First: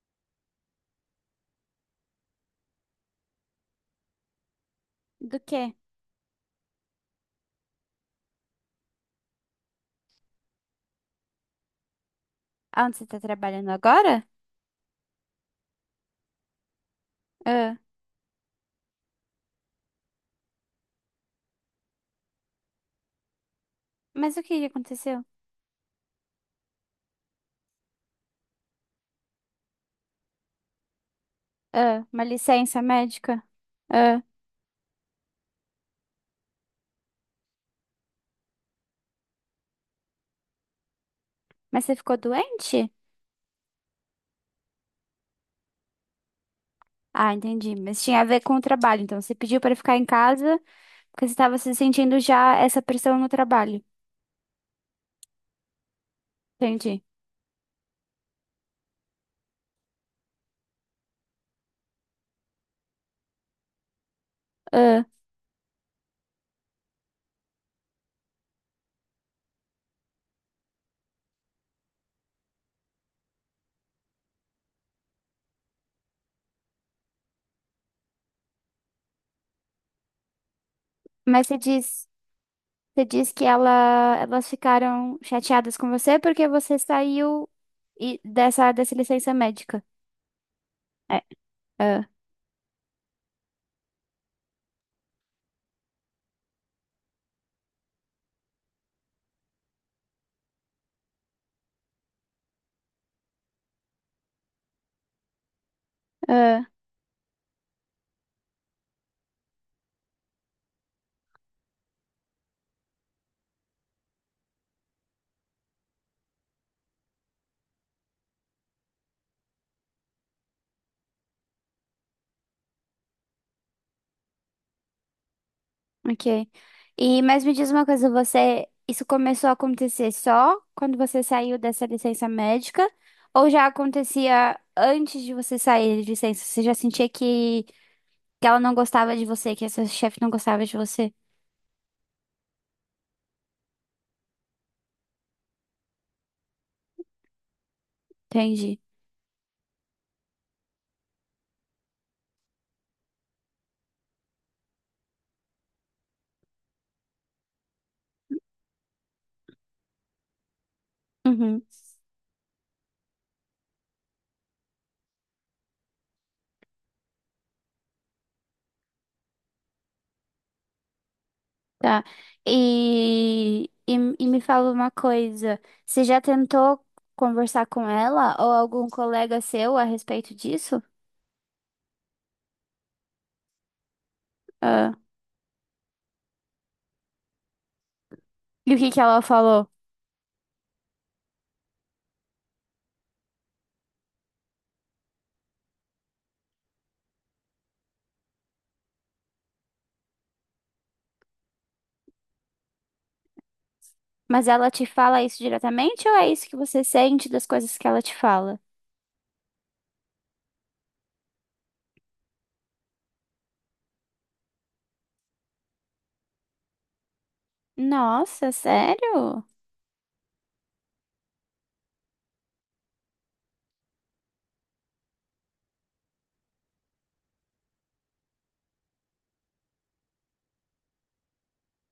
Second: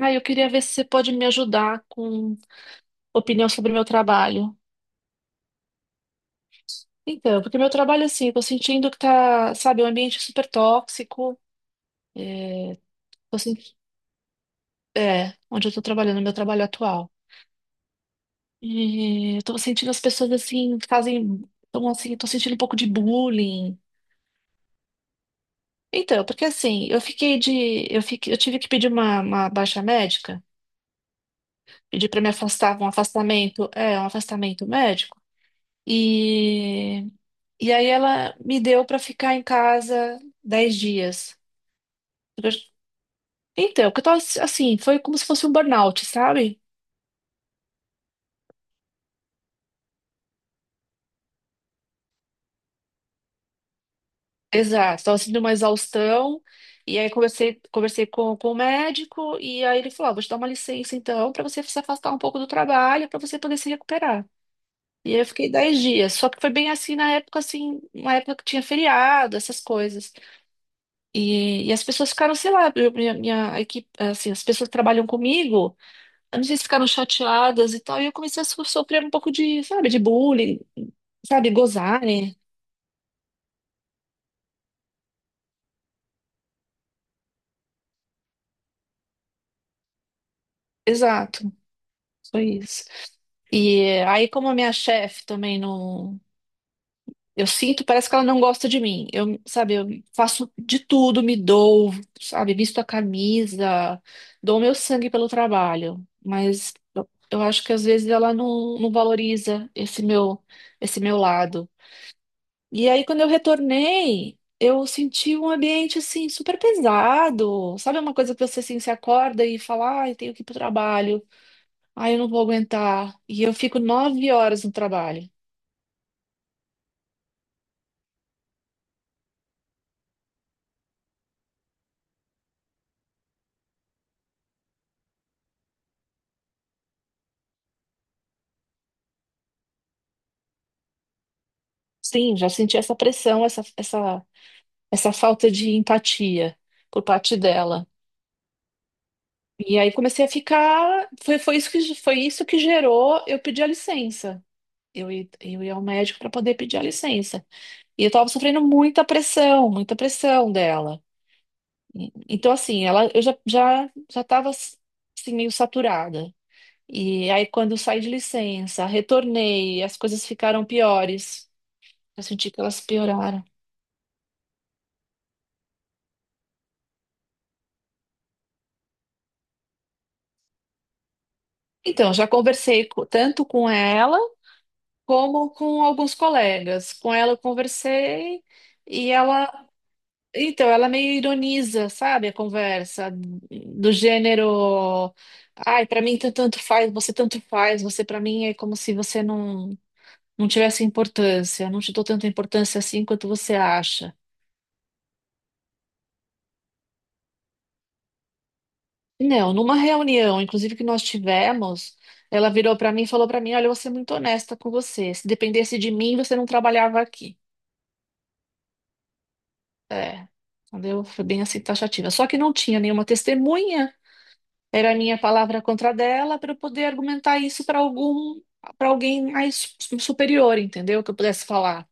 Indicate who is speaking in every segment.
Speaker 1: Ah, eu queria ver se você pode me ajudar com opinião sobre o meu trabalho.
Speaker 2: Do quê?
Speaker 1: Então, porque meu trabalho, assim, eu tô sentindo que tá, sabe, um ambiente super tóxico.
Speaker 2: Aonde você tá
Speaker 1: Tô
Speaker 2: trabalhando
Speaker 1: senti-
Speaker 2: agora?
Speaker 1: É, onde eu tô trabalhando, meu trabalho atual.
Speaker 2: Ah,
Speaker 1: E eu tô sentindo as pessoas, assim, fazem. Então, assim, tô sentindo um pouco de bullying.
Speaker 2: mas o que que aconteceu?
Speaker 1: Então, porque assim, eu fiquei de... Eu fiquei... eu tive que pedir uma baixa médica.
Speaker 2: Ah,
Speaker 1: Pedir pra
Speaker 2: uma
Speaker 1: me afastar,
Speaker 2: licença médica?
Speaker 1: É, um
Speaker 2: Ah,
Speaker 1: afastamento médico. e E aí ela me deu pra ficar em casa 10 dias.
Speaker 2: mas você ficou
Speaker 1: Porque eu-
Speaker 2: doente?
Speaker 1: Então, que eu tava assim, foi como se fosse um burnout, sabe?
Speaker 2: Ah, entendi. Mas tinha a ver com o trabalho. Então, você pediu para ficar em casa porque você estava se sentindo já essa pressão no trabalho.
Speaker 1: Exato, tava sentindo uma exaustão. E
Speaker 2: Entendi.
Speaker 1: aí conversei com o médico e aí ele falou, "Ó, vou te dar uma licença então pra você se afastar um pouco do trabalho, pra você poder se recuperar."
Speaker 2: Ah,
Speaker 1: E aí eu fiquei 10 dias, só que foi bem assim na época, assim, uma época que tinha feriado, essas coisas. E as pessoas ficaram, sei lá, minha equipe, assim, as pessoas que trabalham comigo. Não sei se ficaram chateadas e tal. E eu comecei a sofrer um pouco de, sabe, de bullying,
Speaker 2: mas
Speaker 1: sabe, gozarem.
Speaker 2: você diz que ela, elas ficaram chateadas com você porque você saiu dessa, dessa licença médica. É.
Speaker 1: Exato,
Speaker 2: Ah,
Speaker 1: foi isso. E aí, como a minha chefe também não. Eu sinto, parece que ela não gosta de mim. Eu, sabe, eu faço de tudo, me dou, sabe, visto a camisa, dou meu sangue pelo trabalho.
Speaker 2: ah.
Speaker 1: Mas eu acho que às vezes ela não valoriza esse meu, lado. E aí, quando eu retornei, eu senti um ambiente assim super pesado. Sabe, uma coisa que você assim, se acorda e fala, ai, tenho que ir pro trabalho, ai, eu não vou aguentar. E eu fico 9 horas no trabalho.
Speaker 2: Ok. Mas me diz uma coisa, você isso começou a acontecer só quando você saiu dessa licença médica ou já acontecia antes de você sair de licença? Você já sentia que ela não gostava de você, que essa chefe não gostava de você?
Speaker 1: Sim, já senti essa pressão, essa falta de empatia por parte dela.
Speaker 2: Entendi.
Speaker 1: E aí comecei a ficar. Foi isso que gerou eu pedir a licença. Eu ia ao médico para poder pedir a licença. E eu estava sofrendo muita pressão dela.
Speaker 2: Uhum,
Speaker 1: Então, assim, ela, eu já tava, assim, meio saturada. E aí, quando eu saí de licença, retornei, as coisas ficaram piores.
Speaker 2: tá.
Speaker 1: Eu senti que elas pioraram.
Speaker 2: E, e, e me fala uma coisa, você já tentou conversar com ela ou algum colega seu a respeito disso?
Speaker 1: Então, já conversei tanto com ela
Speaker 2: Ah,
Speaker 1: como com alguns colegas. Com ela eu conversei
Speaker 2: e o que que
Speaker 1: e
Speaker 2: ela
Speaker 1: ela,
Speaker 2: falou?
Speaker 1: então, ela meio ironiza, sabe, a conversa do gênero, ai, pra mim tanto faz, você tanto faz, você pra mim é como se você não tivesse importância, não te dou tanta importância assim quanto você acha.
Speaker 2: Mas ela te fala isso diretamente ou é isso que você sente das coisas que ela te fala?
Speaker 1: Não, numa reunião, inclusive, que nós tivemos, ela virou para mim e falou para mim: "Olha, eu vou ser muito honesta com você. Se dependesse de mim, você não trabalhava aqui."
Speaker 2: Nossa, sério?
Speaker 1: É, entendeu? Foi bem assim, taxativa. Só que não tinha nenhuma testemunha, era a minha palavra contra a dela, para eu poder argumentar isso para algum, para alguém mais superior, entendeu? Que eu pudesse falar.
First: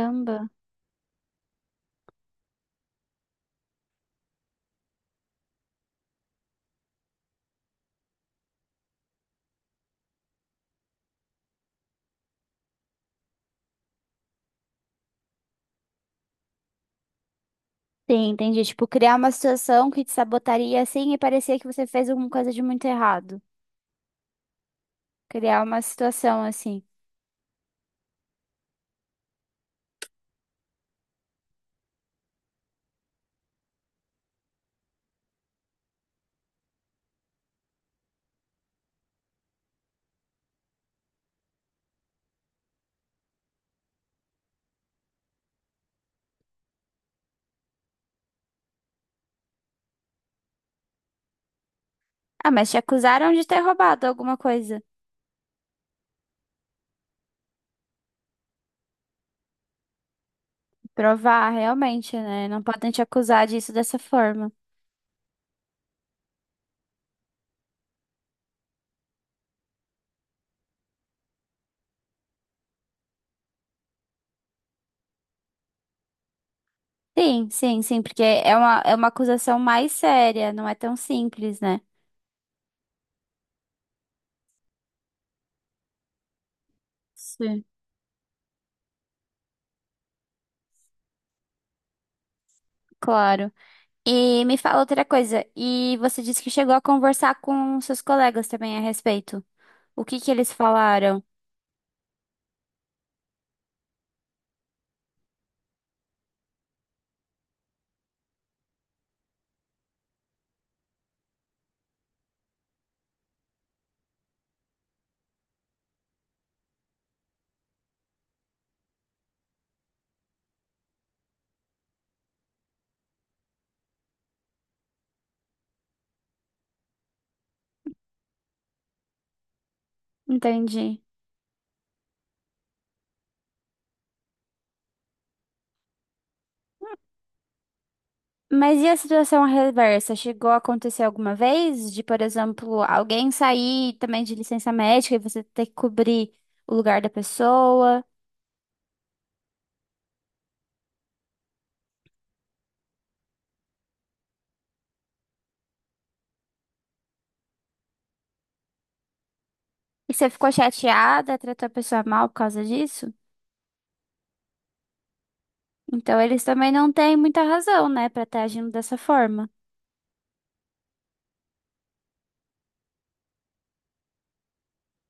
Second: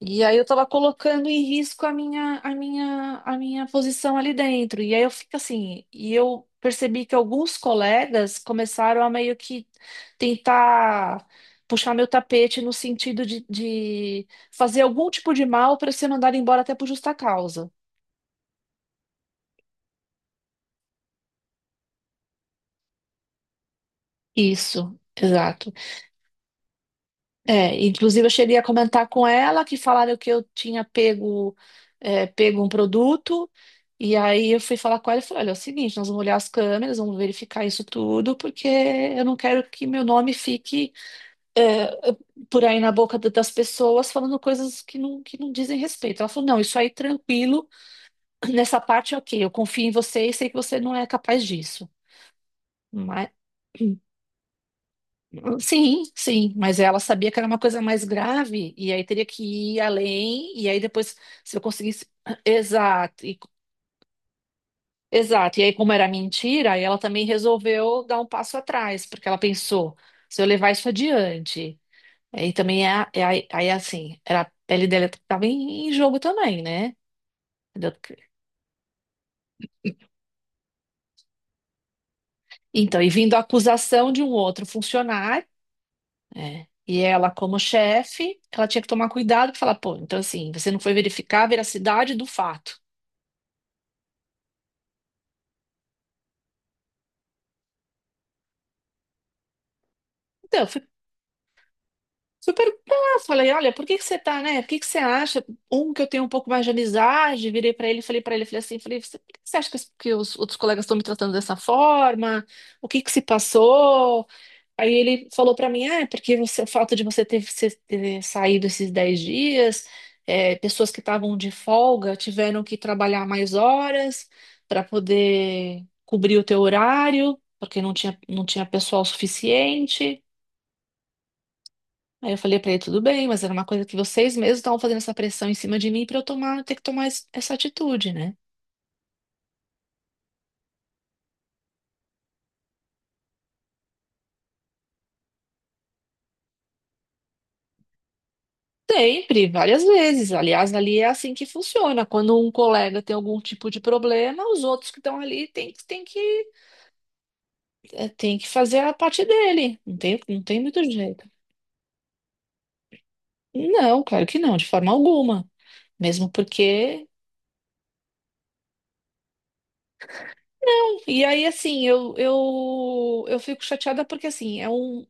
Speaker 1: E aí eu tava colocando em risco a minha posição ali dentro. E aí eu fico assim, e eu percebi que alguns colegas começaram a meio que tentar puxar meu tapete no sentido de fazer algum tipo de mal para ser mandado embora até por justa causa.
Speaker 2: Sim, entendi. Tipo, criar uma situação que te sabotaria assim e parecia que você fez alguma coisa de muito errado.
Speaker 1: Isso,
Speaker 2: Criar
Speaker 1: exato.
Speaker 2: uma situação assim.
Speaker 1: É, inclusive eu cheguei a comentar com ela que falaram que eu tinha pego um produto, e aí eu fui falar com ela e falei, olha, é o seguinte, nós vamos olhar as câmeras, vamos verificar isso tudo, porque eu não quero que meu nome fique por aí na boca da- das pessoas falando coisas que não dizem respeito. Ela falou, não, isso aí tranquilo, nessa parte é ok, eu confio em você e sei que você não é capaz disso.
Speaker 2: Ah, mas te acusaram de ter roubado alguma coisa.
Speaker 1: Sim, sim, mas ela sabia que era uma coisa mais grave e aí teria que ir além e aí depois,
Speaker 2: Provar,
Speaker 1: se eu conseguisse,
Speaker 2: realmente, né? Não podem te
Speaker 1: exato, e-
Speaker 2: acusar disso dessa forma.
Speaker 1: exato. E aí como era mentira, aí ela também resolveu dar um passo atrás, porque ela pensou, se eu levar isso adiante, aí também é aí, assim, era, a pele dela estava em, em jogo também, né?
Speaker 2: Sim, sim,
Speaker 1: Entendeu?
Speaker 2: sim, porque é uma acusação mais séria, não é tão simples, né?
Speaker 1: Então, e vindo a acusação de um outro funcionário. É. E ela, como
Speaker 2: Sim.
Speaker 1: chefe, ela tinha que tomar cuidado e falar, pô, então assim, você não foi verificar a veracidade do fato.
Speaker 2: Claro. E me fala outra coisa. E você disse que chegou a conversar com seus colegas também a respeito. O que que eles
Speaker 1: Então, eu fui,
Speaker 2: falaram?
Speaker 1: fui perguntar, falei, olha, por que que você tá, né? Por que que você acha? Um que eu tenho um pouco mais de amizade, virei pra ele, falei assim, falei: "Você- por que que você acha que os outros colegas estão me tratando dessa forma? O que que se passou?" Aí ele falou pra mim, ah, é porque você, o fato de você ter saído esses 10 dias, é, pessoas que estavam de folga tiveram que trabalhar mais horas para poder cobrir o teu horário, porque não tinha pessoal suficiente.
Speaker 2: Entendi.
Speaker 1: Aí eu falei pra ele, tudo bem, mas era uma coisa que vocês mesmos estavam fazendo essa pressão em cima de mim para eu ter que tomar essa atitude, né?
Speaker 2: Mas e a situação reversa? Chegou a acontecer alguma vez de, por exemplo, alguém sair também de licença médica e você ter que cobrir o lugar da pessoa?
Speaker 1: Sempre, várias vezes. Aliás, ali é assim que funciona. Quando um colega tem algum tipo de problema, os outros que estão ali tem que fazer a parte dele. Não
Speaker 2: E
Speaker 1: tem,
Speaker 2: você
Speaker 1: não
Speaker 2: ficou
Speaker 1: tem muito jeito.
Speaker 2: chateada, tratou a pessoa mal por causa disso?
Speaker 1: Não, claro que não, de forma alguma.
Speaker 2: Então
Speaker 1: Mesmo
Speaker 2: eles também não
Speaker 1: porque.
Speaker 2: têm muita razão, né, pra estar agindo dessa forma.
Speaker 1: E aí, assim, eu fico chateada porque, assim,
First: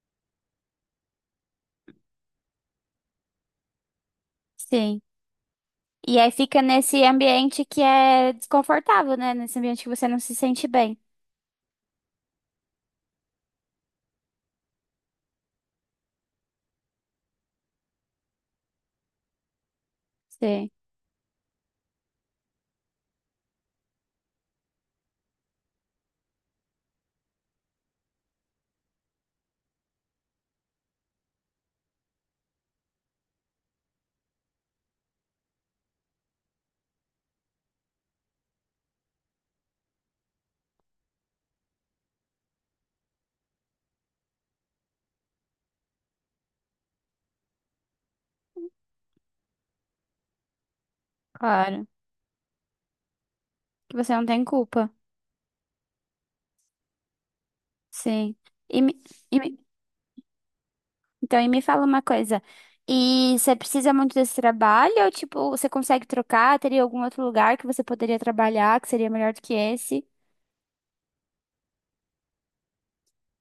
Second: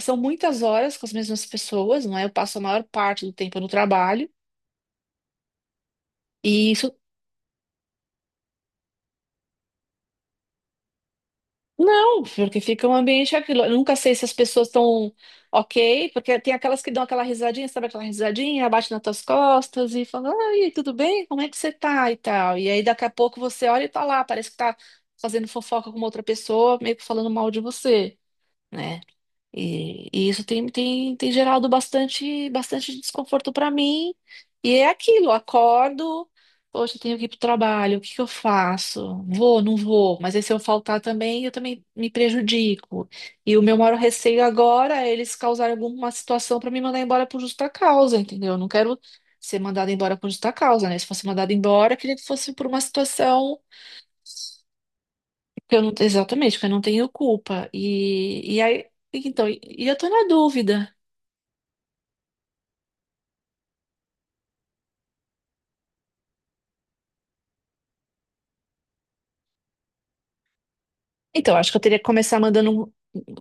Speaker 1: são muitas horas com as mesmas pessoas, não é? Eu passo a maior parte do tempo no trabalho.
Speaker 2: Sim. E aí fica
Speaker 1: E
Speaker 2: nesse ambiente que é desconfortável, né? Nesse ambiente que você não se sente bem.
Speaker 1: não, porque fica um ambiente, aquilo. Eu nunca sei se as pessoas estão ok, porque tem aquelas que dão aquela risadinha, sabe aquela risadinha, abate nas tuas costas e fala,
Speaker 2: Sim,
Speaker 1: ai, tudo bem? Como é que você tá? E tal. E aí daqui a pouco você olha e tá lá, parece que tá fazendo fofoca com uma outra pessoa, meio que falando mal de você, né? E isso tem, gerado bastante, bastante desconforto para mim. E é aquilo, acordo, poxa, eu tenho que ir pro trabalho, o que que eu faço? Vou, não vou, mas aí se eu faltar também, eu também me prejudico. E o meu maior receio agora é eles causarem alguma situação para me mandar embora por justa causa, entendeu? Eu não quero ser mandada embora por justa causa, né? Se fosse mandada
Speaker 2: claro.
Speaker 1: embora, eu queria que fosse por uma situação
Speaker 2: Que você não tem culpa.
Speaker 1: que eu não, exatamente, que eu não tenho culpa.
Speaker 2: Sim.
Speaker 1: E
Speaker 2: E
Speaker 1: aí,
Speaker 2: me- e
Speaker 1: então,
Speaker 2: me-
Speaker 1: e eu tô na dúvida.
Speaker 2: então, me fala uma coisa. E você precisa muito desse trabalho? Ou, tipo, você consegue trocar? Teria algum outro lugar que você poderia trabalhar que seria melhor do que esse?
Speaker 1: Então, acho que eu teria que começar mandando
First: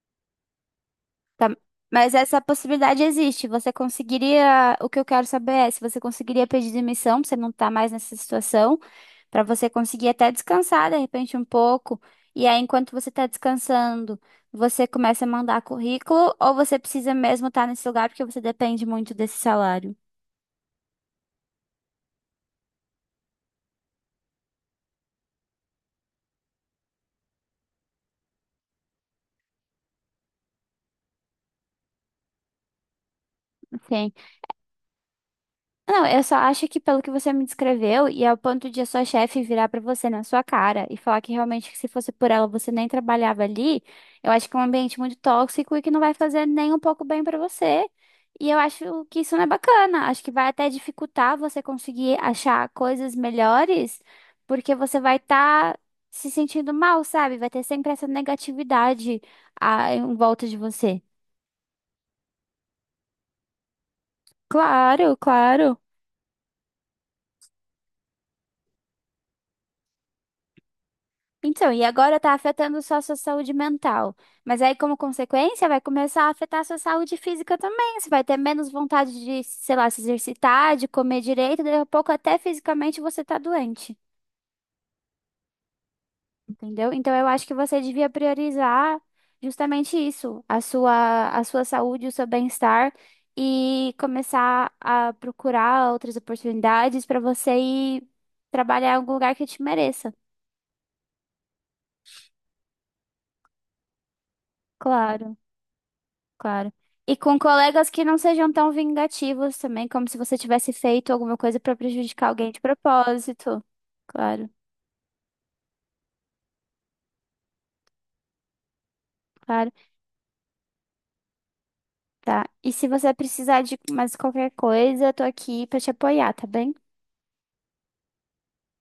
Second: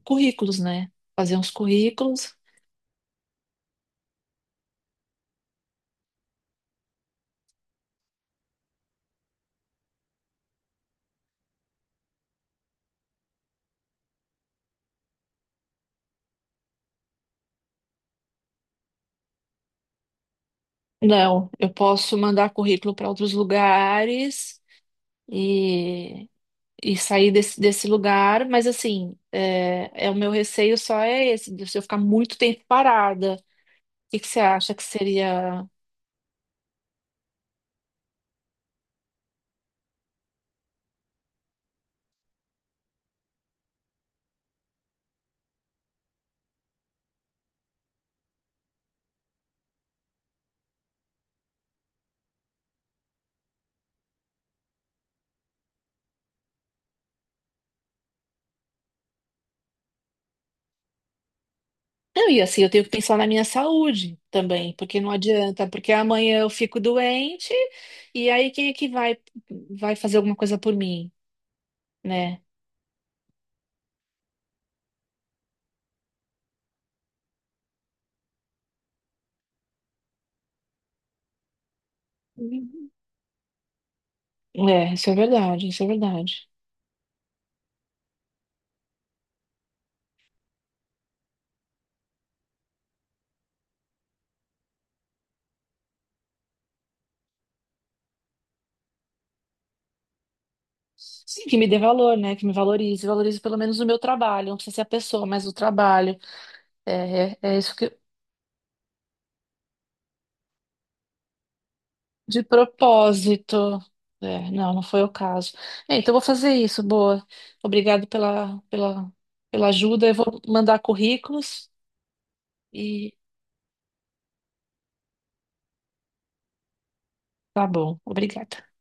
Speaker 1: currículos, né? Fazer
Speaker 2: Tá.
Speaker 1: uns
Speaker 2: Mas
Speaker 1: currículos.
Speaker 2: essa possibilidade existe. Você conseguiria. O que eu quero saber é se você conseguiria pedir demissão, pra você não estar mais nessa situação, para você conseguir até descansar de repente um pouco. E aí, enquanto você está descansando, você começa a mandar currículo ou você precisa mesmo estar nesse lugar porque você depende muito desse salário?
Speaker 1: Não, eu posso mandar currículo para outros lugares e, e sair desse lugar, mas assim, é, é o meu receio, só é esse, de se eu ficar muito tempo parada. O
Speaker 2: Ok.
Speaker 1: que que você acha que seria?
Speaker 2: Não, eu só acho que pelo que você me descreveu, e ao ponto de a sua chefe virar pra você na sua cara e falar que realmente que se fosse por ela você nem trabalhava ali, eu acho que é um ambiente muito tóxico e que não vai fazer nem um pouco bem pra você. E eu acho que isso não é bacana. Acho que vai até dificultar você conseguir achar coisas melhores, porque você vai estar se sentindo mal, sabe? Vai ter sempre essa negatividade em volta de você.
Speaker 1: Não, e assim, eu tenho que pensar na minha saúde também, porque não
Speaker 2: Claro,
Speaker 1: adianta,
Speaker 2: claro.
Speaker 1: porque amanhã eu fico doente e aí quem é que vai, vai fazer alguma coisa por mim,
Speaker 2: Então, e agora está
Speaker 1: né?
Speaker 2: afetando só a sua saúde mental. Mas aí, como consequência, vai começar a afetar a sua saúde física também. Você vai ter menos vontade de, sei lá, se exercitar, de comer direito, daqui a pouco até fisicamente você tá doente,
Speaker 1: É, isso é verdade, isso é verdade.
Speaker 2: entendeu? Então, eu acho que você devia priorizar justamente isso, a sua saúde, o seu bem-estar e começar a procurar outras oportunidades para você ir trabalhar em algum lugar que te mereça.
Speaker 1: Sim, que me dê valor, né? Que me valorize, valorize pelo menos o meu trabalho. Não precisa ser a pessoa,
Speaker 2: Claro.
Speaker 1: mas o trabalho.
Speaker 2: Claro. E
Speaker 1: É,
Speaker 2: com
Speaker 1: é isso
Speaker 2: colegas
Speaker 1: que
Speaker 2: que não sejam tão vingativos também, como se você tivesse feito alguma coisa pra prejudicar
Speaker 1: de
Speaker 2: alguém de propósito.
Speaker 1: propósito.
Speaker 2: Claro,
Speaker 1: É, não, não foi o caso. É, então eu vou fazer isso, boa. Obrigado pela
Speaker 2: claro.
Speaker 1: ajuda. Eu vou mandar currículos
Speaker 2: Tá. E se você
Speaker 1: e
Speaker 2: precisar de mais qualquer coisa, eu tô aqui pra te apoiar, tá bem?
Speaker 1: tá bom. Obrigada.